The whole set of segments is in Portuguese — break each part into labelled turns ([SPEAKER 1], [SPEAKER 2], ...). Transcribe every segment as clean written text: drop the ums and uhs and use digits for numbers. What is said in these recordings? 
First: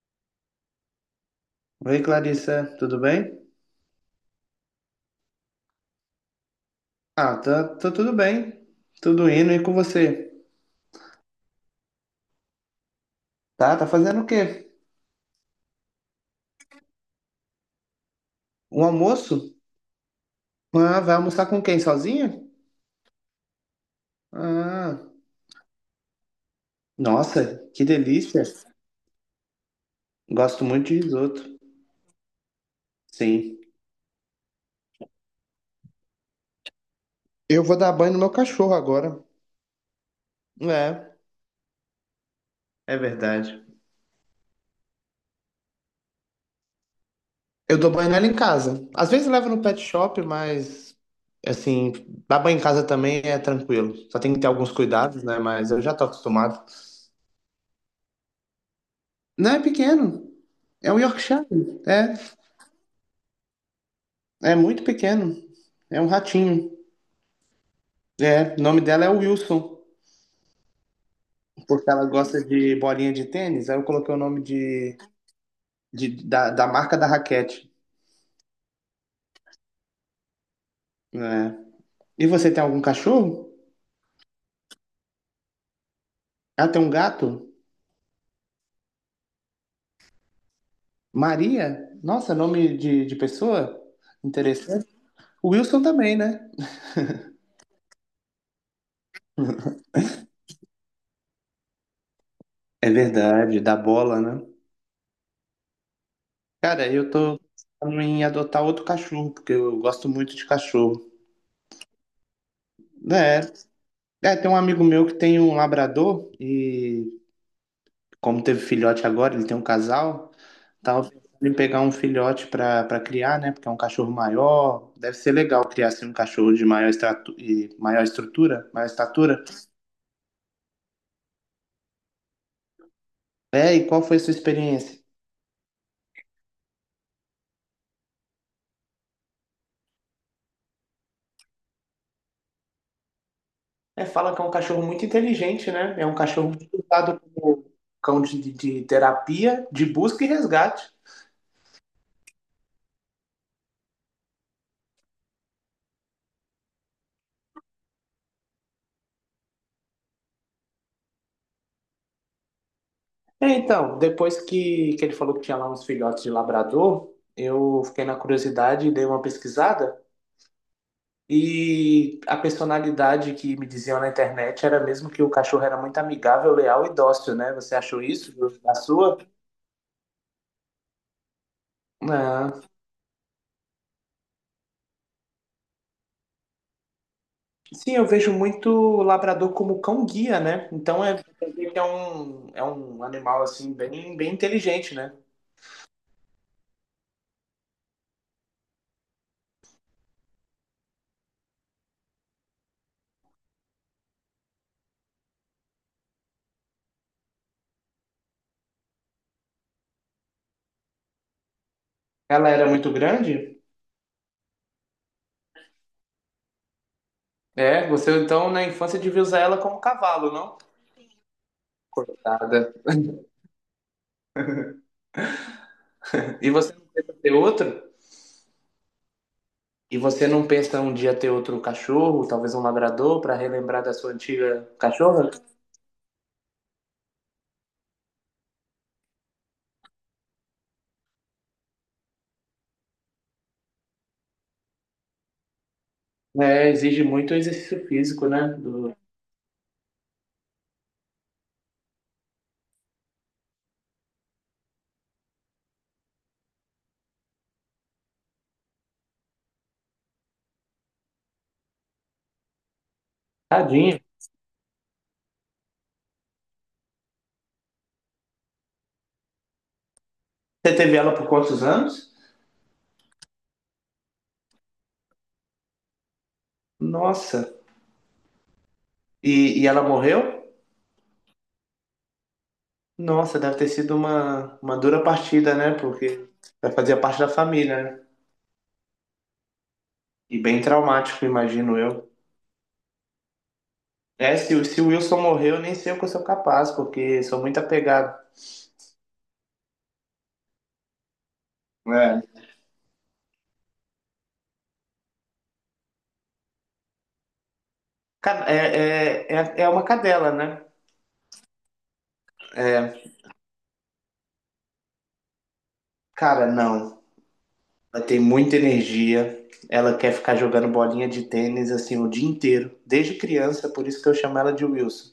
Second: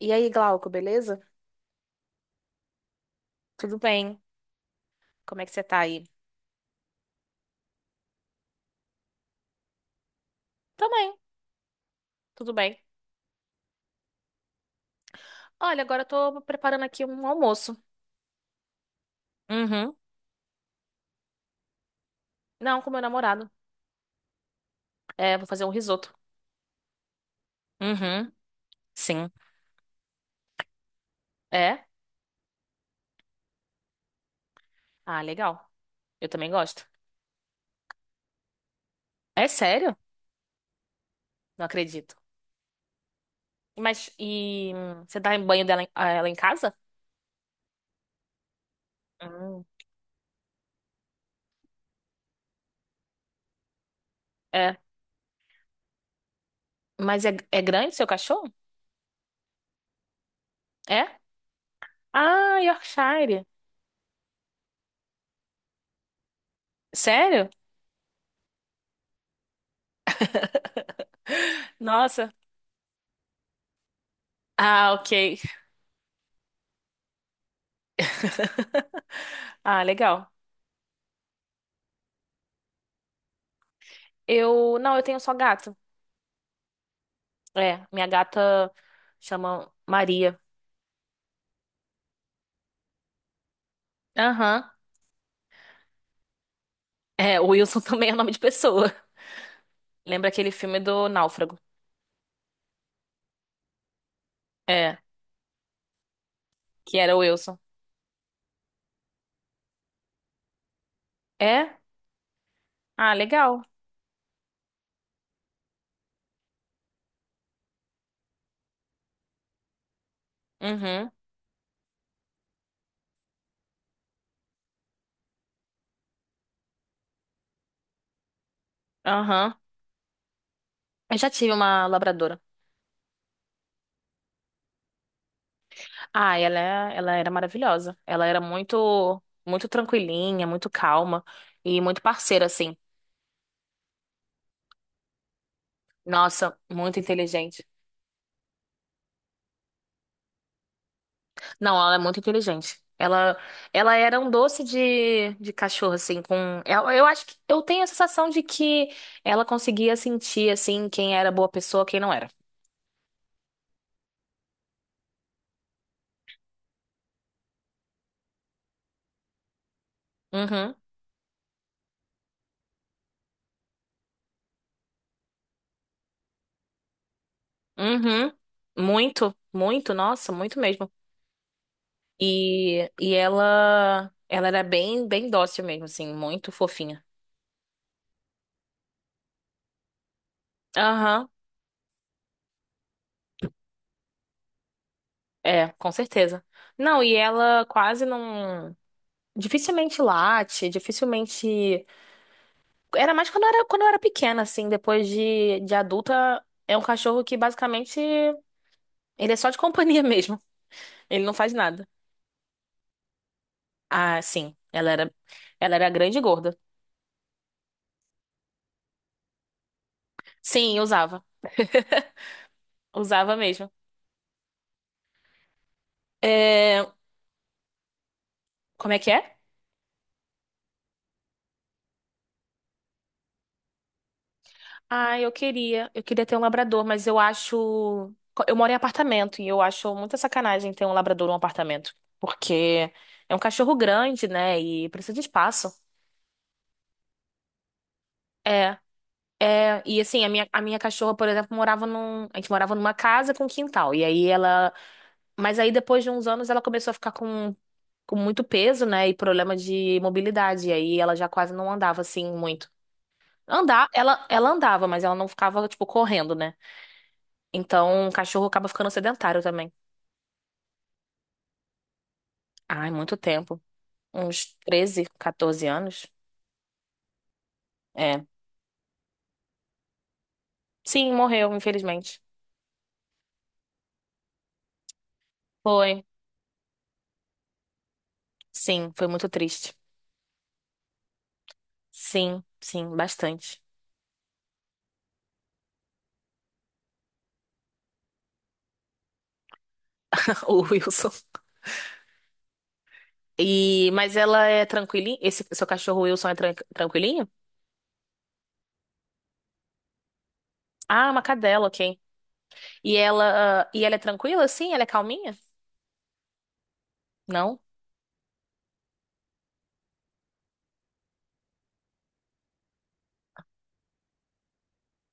[SPEAKER 1] E aí, Glauco, beleza?
[SPEAKER 2] Oi, Clarissa, tudo bem?
[SPEAKER 1] Tudo bem? Como é que você tá aí?
[SPEAKER 2] Ah, tá, tá tudo bem. Tudo indo e com você?
[SPEAKER 1] Também, tudo bem.
[SPEAKER 2] Tá, tá fazendo o quê?
[SPEAKER 1] Olha, agora eu tô preparando aqui um almoço.
[SPEAKER 2] Um almoço?
[SPEAKER 1] Uhum.
[SPEAKER 2] Ah, vai almoçar com quem? Sozinha?
[SPEAKER 1] Não, com meu namorado.
[SPEAKER 2] Ah,
[SPEAKER 1] É, vou fazer um risoto.
[SPEAKER 2] nossa, que
[SPEAKER 1] Uhum.
[SPEAKER 2] delícia.
[SPEAKER 1] Sim.
[SPEAKER 2] Gosto muito de risoto.
[SPEAKER 1] É?
[SPEAKER 2] Sim.
[SPEAKER 1] Ah, legal. Eu também gosto.
[SPEAKER 2] Eu vou dar banho no meu cachorro agora.
[SPEAKER 1] É sério?
[SPEAKER 2] É,
[SPEAKER 1] Não acredito.
[SPEAKER 2] é verdade.
[SPEAKER 1] Mas e você dá em banho dela a ela em casa?
[SPEAKER 2] Eu dou banho nela em casa. Às vezes eu levo no
[SPEAKER 1] Hum.
[SPEAKER 2] pet shop, mas assim, dar banho em casa também é tranquilo. Só tem que ter alguns
[SPEAKER 1] É.
[SPEAKER 2] cuidados, né? Mas eu já tô acostumado.
[SPEAKER 1] Mas é grande seu cachorro?
[SPEAKER 2] Não, é pequeno. É um
[SPEAKER 1] É?
[SPEAKER 2] Yorkshire. É.
[SPEAKER 1] Ah, Yorkshire.
[SPEAKER 2] É muito pequeno. É um ratinho.
[SPEAKER 1] Sério?
[SPEAKER 2] É, o nome dela é Wilson, porque ela
[SPEAKER 1] Nossa.
[SPEAKER 2] gosta de bolinha de tênis. Aí eu coloquei o nome
[SPEAKER 1] Ah,
[SPEAKER 2] de,
[SPEAKER 1] ok.
[SPEAKER 2] da marca da raquete.
[SPEAKER 1] Ah, legal.
[SPEAKER 2] Né? E você tem algum cachorro?
[SPEAKER 1] Eu, não, eu tenho só gato.
[SPEAKER 2] Ah, tem um gato?
[SPEAKER 1] É, minha gata chama Maria.
[SPEAKER 2] Maria? Nossa, nome de pessoa?
[SPEAKER 1] Aham.
[SPEAKER 2] Interessante. O Wilson também, né?
[SPEAKER 1] É, o Wilson também é nome de pessoa. Lembra aquele filme do Náufrago?
[SPEAKER 2] É verdade, da bola, né?
[SPEAKER 1] É,
[SPEAKER 2] Cara,
[SPEAKER 1] que
[SPEAKER 2] eu
[SPEAKER 1] era o
[SPEAKER 2] tô
[SPEAKER 1] Wilson.
[SPEAKER 2] pensando em adotar outro cachorro, porque eu gosto muito de cachorro.
[SPEAKER 1] É? Ah,
[SPEAKER 2] É,
[SPEAKER 1] legal.
[SPEAKER 2] é, tem um amigo meu que tem um labrador e como teve filhote agora, ele tem um casal, tava
[SPEAKER 1] Uhum.
[SPEAKER 2] pensando em pegar um filhote pra para criar, né? Porque é um cachorro maior, deve ser legal criar assim um cachorro de maior estratu e maior estrutura, maior estatura.
[SPEAKER 1] Aham. Eu já tive uma labradora.
[SPEAKER 2] É, e qual foi a sua experiência?
[SPEAKER 1] Ah, ela era maravilhosa. Ela era muito, muito tranquilinha, muito calma e muito parceira, assim.
[SPEAKER 2] É, fala que é um cachorro muito inteligente, né? É um cachorro
[SPEAKER 1] Nossa,
[SPEAKER 2] muito
[SPEAKER 1] muito
[SPEAKER 2] usado
[SPEAKER 1] inteligente.
[SPEAKER 2] como cão de terapia, de busca e resgate.
[SPEAKER 1] Não, ela é muito inteligente. Ela era um doce de cachorro, assim, com. Eu acho que eu tenho a sensação de que ela conseguia sentir, assim, quem era boa pessoa, quem não era.
[SPEAKER 2] É, então, depois que ele falou que tinha lá uns filhotes de labrador, eu fiquei na curiosidade e dei uma pesquisada.
[SPEAKER 1] Uhum,
[SPEAKER 2] E a personalidade que me diziam na internet era mesmo que o cachorro era muito amigável, leal e dócil, né? Você achou
[SPEAKER 1] uhum.
[SPEAKER 2] isso da sua?
[SPEAKER 1] Muito, muito, nossa, muito mesmo.
[SPEAKER 2] Ah,
[SPEAKER 1] E ela era bem, bem dócil mesmo, assim, muito fofinha.
[SPEAKER 2] sim, eu vejo muito o labrador como cão guia, né? Então é,
[SPEAKER 1] Aham,
[SPEAKER 2] é um, é um animal assim bem, bem inteligente, né?
[SPEAKER 1] é, com certeza. Não, e ela quase não. Dificilmente late, dificilmente. Era mais quando eu era pequena, assim. Depois de adulta, é um cachorro que basicamente ele é só de companhia mesmo. Ele não faz nada.
[SPEAKER 2] Ela era muito grande?
[SPEAKER 1] Ah, sim. Ela era grande e gorda.
[SPEAKER 2] É, você então na infância devia usar ela como cavalo, não?
[SPEAKER 1] Sim, eu usava.
[SPEAKER 2] Coitada.
[SPEAKER 1] Usava mesmo.
[SPEAKER 2] E você
[SPEAKER 1] É,
[SPEAKER 2] não pensa ter outro?
[SPEAKER 1] como é que é?
[SPEAKER 2] E você não pensa um dia ter outro cachorro, talvez um labrador, para relembrar da sua antiga
[SPEAKER 1] Ah, eu
[SPEAKER 2] cachorra?
[SPEAKER 1] queria. Eu queria ter um labrador, mas eu acho. Eu moro em apartamento e eu acho muita sacanagem ter um labrador num apartamento. Porque é um cachorro grande, né? E precisa de espaço.
[SPEAKER 2] É, exige muito exercício físico, né?
[SPEAKER 1] É. É, e assim, a minha cachorra, por exemplo, morava num. A gente morava numa casa com quintal. E aí ela. Mas aí depois de uns anos ela começou a ficar com muito peso, né? E problema de mobilidade. E aí ela já quase não andava assim muito. Andar,
[SPEAKER 2] Tadinho.
[SPEAKER 1] ela andava, mas ela não ficava, tipo, correndo, né? Então o cachorro acaba ficando sedentário também.
[SPEAKER 2] Você teve ela por quantos anos?
[SPEAKER 1] Ai, muito tempo. Uns 13 14 anos.
[SPEAKER 2] Nossa.
[SPEAKER 1] É.
[SPEAKER 2] E ela morreu?
[SPEAKER 1] Sim, morreu, infelizmente.
[SPEAKER 2] Nossa, deve ter sido uma dura partida, né?
[SPEAKER 1] Foi.
[SPEAKER 2] Porque vai fazer parte da família, né?
[SPEAKER 1] Sim, foi muito triste.
[SPEAKER 2] E bem traumático, imagino eu.
[SPEAKER 1] Sim, sim, bastante.
[SPEAKER 2] É, se o Wilson morreu, nem sei o que eu sou capaz, porque sou muito apegado.
[SPEAKER 1] O Wilson.
[SPEAKER 2] É.
[SPEAKER 1] E, mas ela é tranquilinha? Esse seu cachorro Wilson é tranquilinho?
[SPEAKER 2] É uma cadela, né?
[SPEAKER 1] Ah, uma cadela, ok. E
[SPEAKER 2] É,
[SPEAKER 1] ela, ah, e ela é tranquila, sim? Ela é calminha?
[SPEAKER 2] cara, não.
[SPEAKER 1] Não?
[SPEAKER 2] Ela tem muita energia. Ela quer ficar jogando bolinha de tênis assim o dia inteiro, desde criança, por isso que eu chamo ela de Wilson.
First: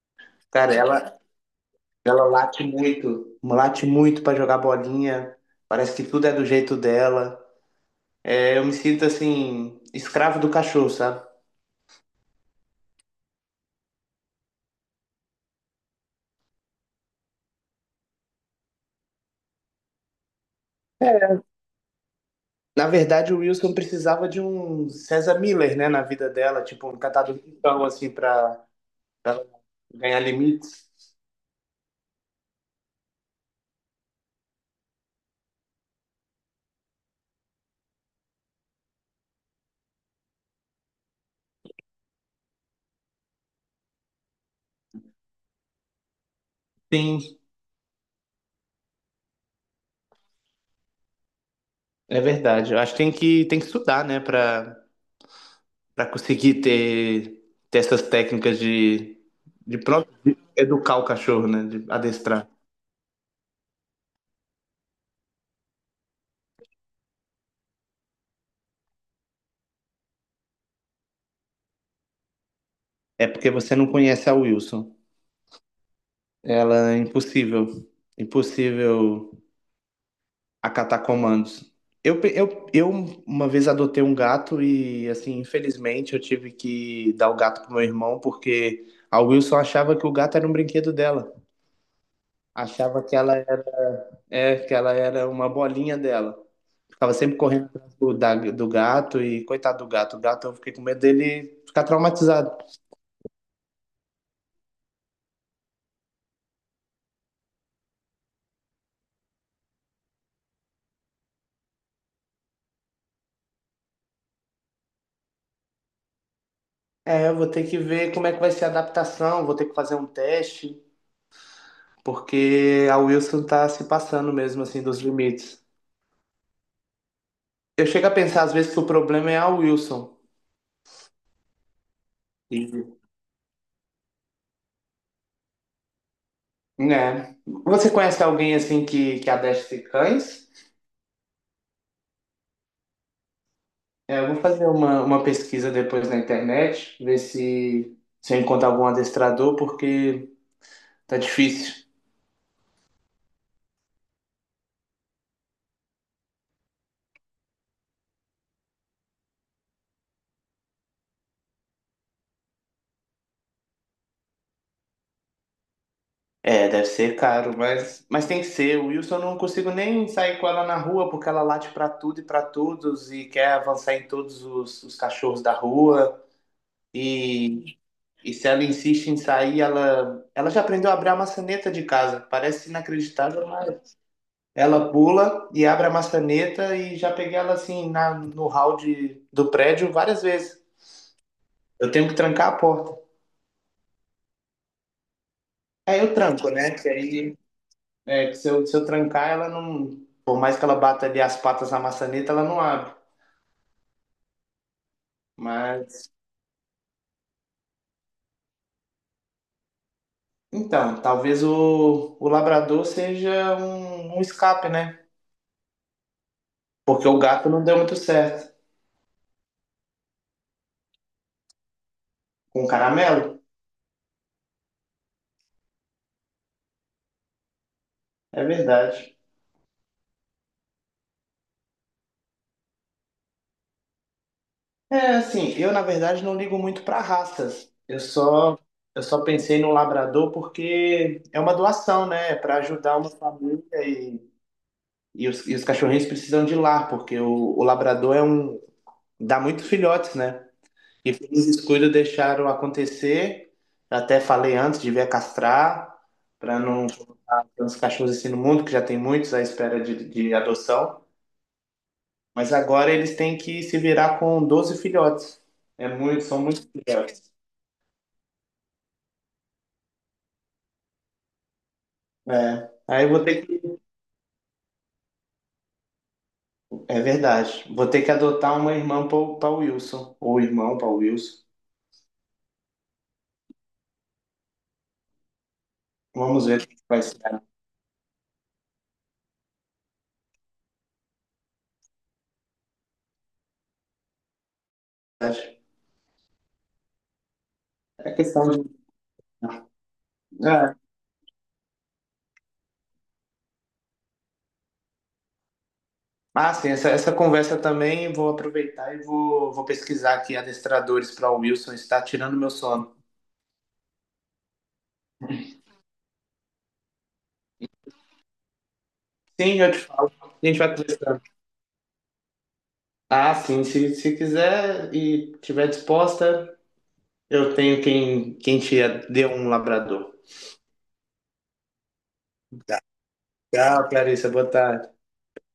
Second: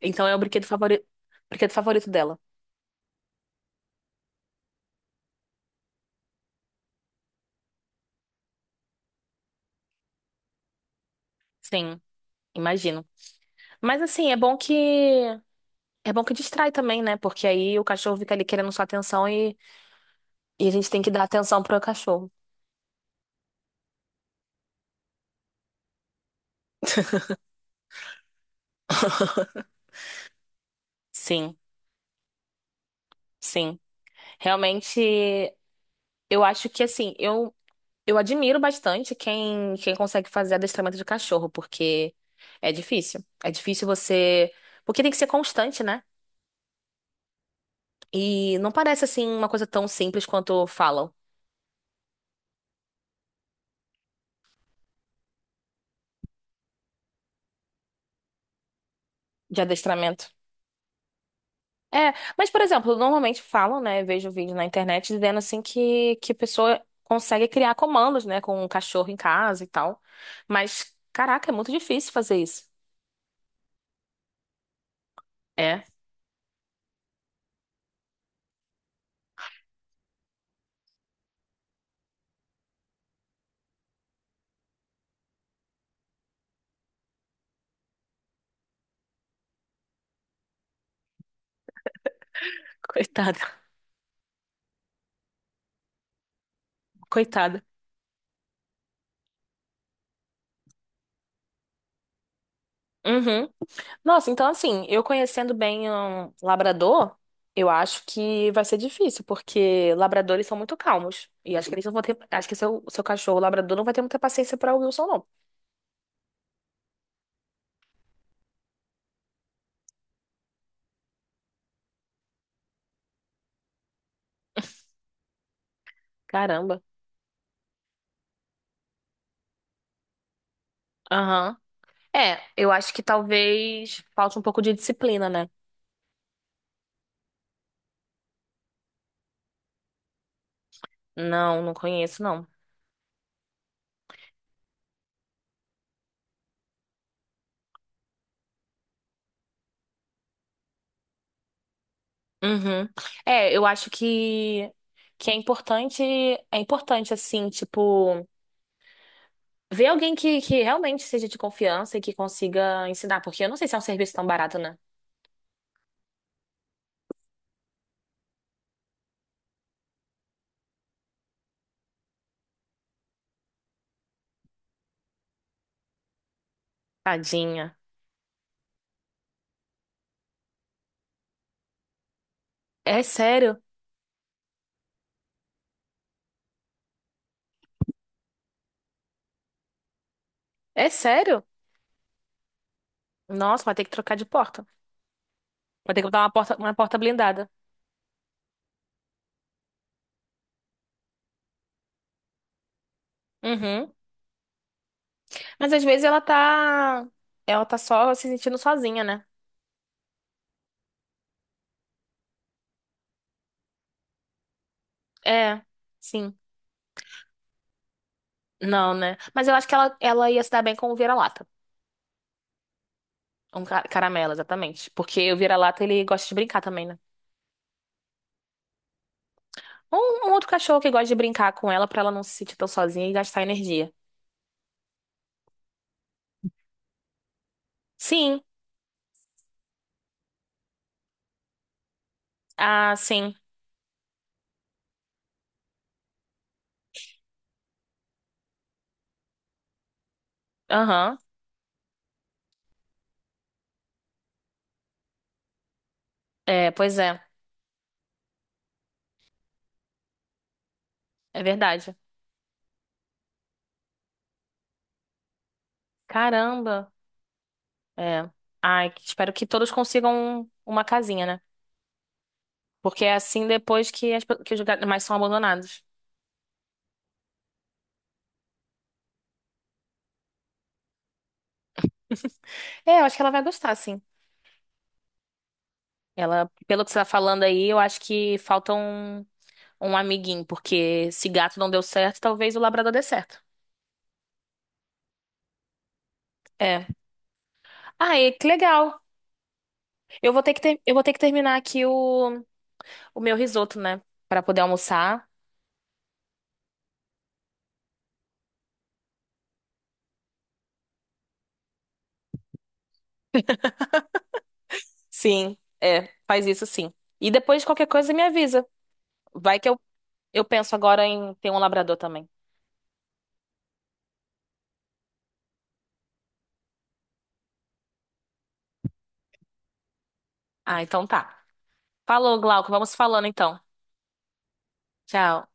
[SPEAKER 1] Então é o brinquedo
[SPEAKER 2] Cara,
[SPEAKER 1] favorito,
[SPEAKER 2] ela,
[SPEAKER 1] brinquedo favorito
[SPEAKER 2] ela
[SPEAKER 1] dela.
[SPEAKER 2] late muito pra jogar bolinha. Parece que tudo é do jeito dela. É, eu me sinto assim, escravo do cachorro, sabe?
[SPEAKER 1] Sim, imagino. Mas assim, é bom que distrai também, né? Porque aí o cachorro fica ali querendo sua atenção e a gente tem que dar atenção pro cachorro.
[SPEAKER 2] Na verdade, o Wilson precisava de um César Miller, né, na vida dela, tipo um catador de pau, assim, pra ganhar limites.
[SPEAKER 1] Sim, sim. Realmente, eu acho que assim, eu admiro bastante quem consegue fazer adestramento de cachorro, porque é difícil. É difícil você. Porque tem que ser constante, né?
[SPEAKER 2] Sim,
[SPEAKER 1] E não parece assim uma coisa tão simples quanto falam
[SPEAKER 2] é verdade. Eu acho que tem que estudar, né, pra para conseguir ter, essas técnicas de,
[SPEAKER 1] de
[SPEAKER 2] de próprio
[SPEAKER 1] adestramento.
[SPEAKER 2] de educar o cachorro, né? De
[SPEAKER 1] É,
[SPEAKER 2] adestrar.
[SPEAKER 1] mas, por exemplo, normalmente falam, né? Vejo vídeo na internet dizendo assim que a pessoa consegue criar comandos, né? Com um cachorro em casa e tal. Mas, caraca, é muito difícil fazer isso.
[SPEAKER 2] É porque você não conhece a Wilson.
[SPEAKER 1] É,
[SPEAKER 2] Ela é impossível, impossível acatar comandos. Eu uma vez adotei um gato e, assim, infelizmente eu tive que dar o gato pro meu irmão porque a Wilson achava que o gato era um brinquedo dela. Achava que ela
[SPEAKER 1] coitada,
[SPEAKER 2] era, que ela era uma bolinha dela. Ficava sempre
[SPEAKER 1] coitada.
[SPEAKER 2] correndo atrás do gato e coitado do gato. O gato, eu fiquei com medo dele ficar traumatizado.
[SPEAKER 1] Uhum. Nossa, então assim, eu conhecendo bem um labrador, eu acho que vai ser difícil, porque labradores são muito calmos. E acho que eles não vão ter, acho que seu, seu cachorro labrador não vai ter muita paciência pra o Wilson, não.
[SPEAKER 2] É, eu vou ter que ver como é que vai ser a adaptação, vou ter que fazer um teste, porque a Wilson tá se passando mesmo, assim, dos limites.
[SPEAKER 1] Caramba.
[SPEAKER 2] Eu chego a pensar, às vezes, que o problema é a Wilson.
[SPEAKER 1] Aham. É,
[SPEAKER 2] E,
[SPEAKER 1] eu acho que talvez falte um pouco de disciplina, né?
[SPEAKER 2] né? Você conhece alguém, assim, que adestre cães?
[SPEAKER 1] Não, não conheço, não.
[SPEAKER 2] É, eu vou fazer uma pesquisa depois na internet, ver se eu encontro algum adestrador, porque tá difícil.
[SPEAKER 1] Uhum. É, eu acho que é importante assim, tipo, ver alguém que realmente seja de confiança e que consiga ensinar, porque eu não sei se é um serviço tão barato, né?
[SPEAKER 2] É, deve ser caro, mas tem que ser. O Wilson, eu não consigo nem sair com ela na rua porque ela late pra tudo e pra todos e quer avançar em todos os cachorros da rua.
[SPEAKER 1] Tadinha.
[SPEAKER 2] E, e se ela insiste em sair, ela já aprendeu a abrir a maçaneta de casa. Parece
[SPEAKER 1] É
[SPEAKER 2] inacreditável,
[SPEAKER 1] sério?
[SPEAKER 2] mas ela pula e abre a maçaneta e já peguei ela assim no hall do prédio várias vezes.
[SPEAKER 1] É sério?
[SPEAKER 2] Eu tenho que trancar a porta.
[SPEAKER 1] Nossa, vai ter que trocar de porta. Vai ter
[SPEAKER 2] Aí
[SPEAKER 1] que
[SPEAKER 2] eu
[SPEAKER 1] botar
[SPEAKER 2] tranco, né?
[SPEAKER 1] uma
[SPEAKER 2] Que
[SPEAKER 1] porta
[SPEAKER 2] aí
[SPEAKER 1] blindada.
[SPEAKER 2] é, que se eu trancar, ela não. Por mais que ela bata ali as patas na maçaneta, ela não abre.
[SPEAKER 1] Uhum. Mas às vezes
[SPEAKER 2] Mas.
[SPEAKER 1] ela tá. Ela tá só se sentindo sozinha, né?
[SPEAKER 2] Então, talvez o labrador seja um escape, né?
[SPEAKER 1] É, sim.
[SPEAKER 2] Porque o gato não deu muito certo.
[SPEAKER 1] Não, né? Mas eu acho que ela ia se dar bem com o vira-lata.
[SPEAKER 2] Com o caramelo?
[SPEAKER 1] Um caramelo, exatamente. Porque o vira-lata, ele gosta de brincar também, né?
[SPEAKER 2] É verdade.
[SPEAKER 1] Um outro cachorro que gosta de brincar com ela pra ela não se sentir tão sozinha e gastar energia.
[SPEAKER 2] É, assim, eu na verdade não ligo muito para raças. Eu
[SPEAKER 1] Sim.
[SPEAKER 2] só. Eu só pensei no labrador porque é uma doação, né? Para
[SPEAKER 1] Ah,
[SPEAKER 2] ajudar uma
[SPEAKER 1] sim.
[SPEAKER 2] família e, e os cachorrinhos precisam de lar, porque o labrador é dá muitos filhotes, né? E
[SPEAKER 1] Aham.
[SPEAKER 2] pelos descuido deixaram acontecer. Até falei antes, devia castrar, para
[SPEAKER 1] É,
[SPEAKER 2] não
[SPEAKER 1] pois é.
[SPEAKER 2] colocar tantos cachorros assim no mundo, que já tem muitos à espera de adoção.
[SPEAKER 1] É verdade.
[SPEAKER 2] Mas agora eles têm que se virar com 12 filhotes. É muito, são muitos
[SPEAKER 1] Caramba.
[SPEAKER 2] filhotes.
[SPEAKER 1] É. Ai, que- espero que todos consigam uma casinha, né?
[SPEAKER 2] É.
[SPEAKER 1] Porque
[SPEAKER 2] Aí eu
[SPEAKER 1] é
[SPEAKER 2] vou ter
[SPEAKER 1] assim
[SPEAKER 2] que.
[SPEAKER 1] depois que os animais são abandonados.
[SPEAKER 2] É verdade. Vou ter que adotar uma irmã para o Wilson. Ou irmão para o Wilson.
[SPEAKER 1] É, eu acho que ela vai gostar, sim.
[SPEAKER 2] Vamos
[SPEAKER 1] Ela,
[SPEAKER 2] ver o que
[SPEAKER 1] pelo que você
[SPEAKER 2] vai
[SPEAKER 1] tá
[SPEAKER 2] ser. Na
[SPEAKER 1] falando aí, eu acho que falta um amiguinho, porque se gato não deu certo, talvez o labrador dê certo.
[SPEAKER 2] verdade.
[SPEAKER 1] É. Ah,
[SPEAKER 2] É
[SPEAKER 1] ai, que
[SPEAKER 2] questão de.
[SPEAKER 1] legal. Eu vou ter que
[SPEAKER 2] É,
[SPEAKER 1] terminar aqui o meu risoto, né? Pra poder almoçar.
[SPEAKER 2] ah, sim, essa conversa também vou aproveitar e vou pesquisar aqui adestradores para o Wilson, está tirando meu sono.
[SPEAKER 1] Sim, é, faz isso sim. E depois qualquer coisa me avisa. Vai
[SPEAKER 2] Sim,
[SPEAKER 1] que
[SPEAKER 2] eu te
[SPEAKER 1] eu,
[SPEAKER 2] falo.
[SPEAKER 1] eu
[SPEAKER 2] A gente
[SPEAKER 1] penso
[SPEAKER 2] vai
[SPEAKER 1] agora
[SPEAKER 2] conversando.
[SPEAKER 1] em ter um labrador também.
[SPEAKER 2] Ah, sim, se quiser e tiver disposta, eu tenho quem te dê um labrador.
[SPEAKER 1] Ah, então tá. Falou, Glauco.
[SPEAKER 2] Tá.
[SPEAKER 1] Vamos falando então.
[SPEAKER 2] Tchau, Clarissa, boa tarde.
[SPEAKER 1] Tchau.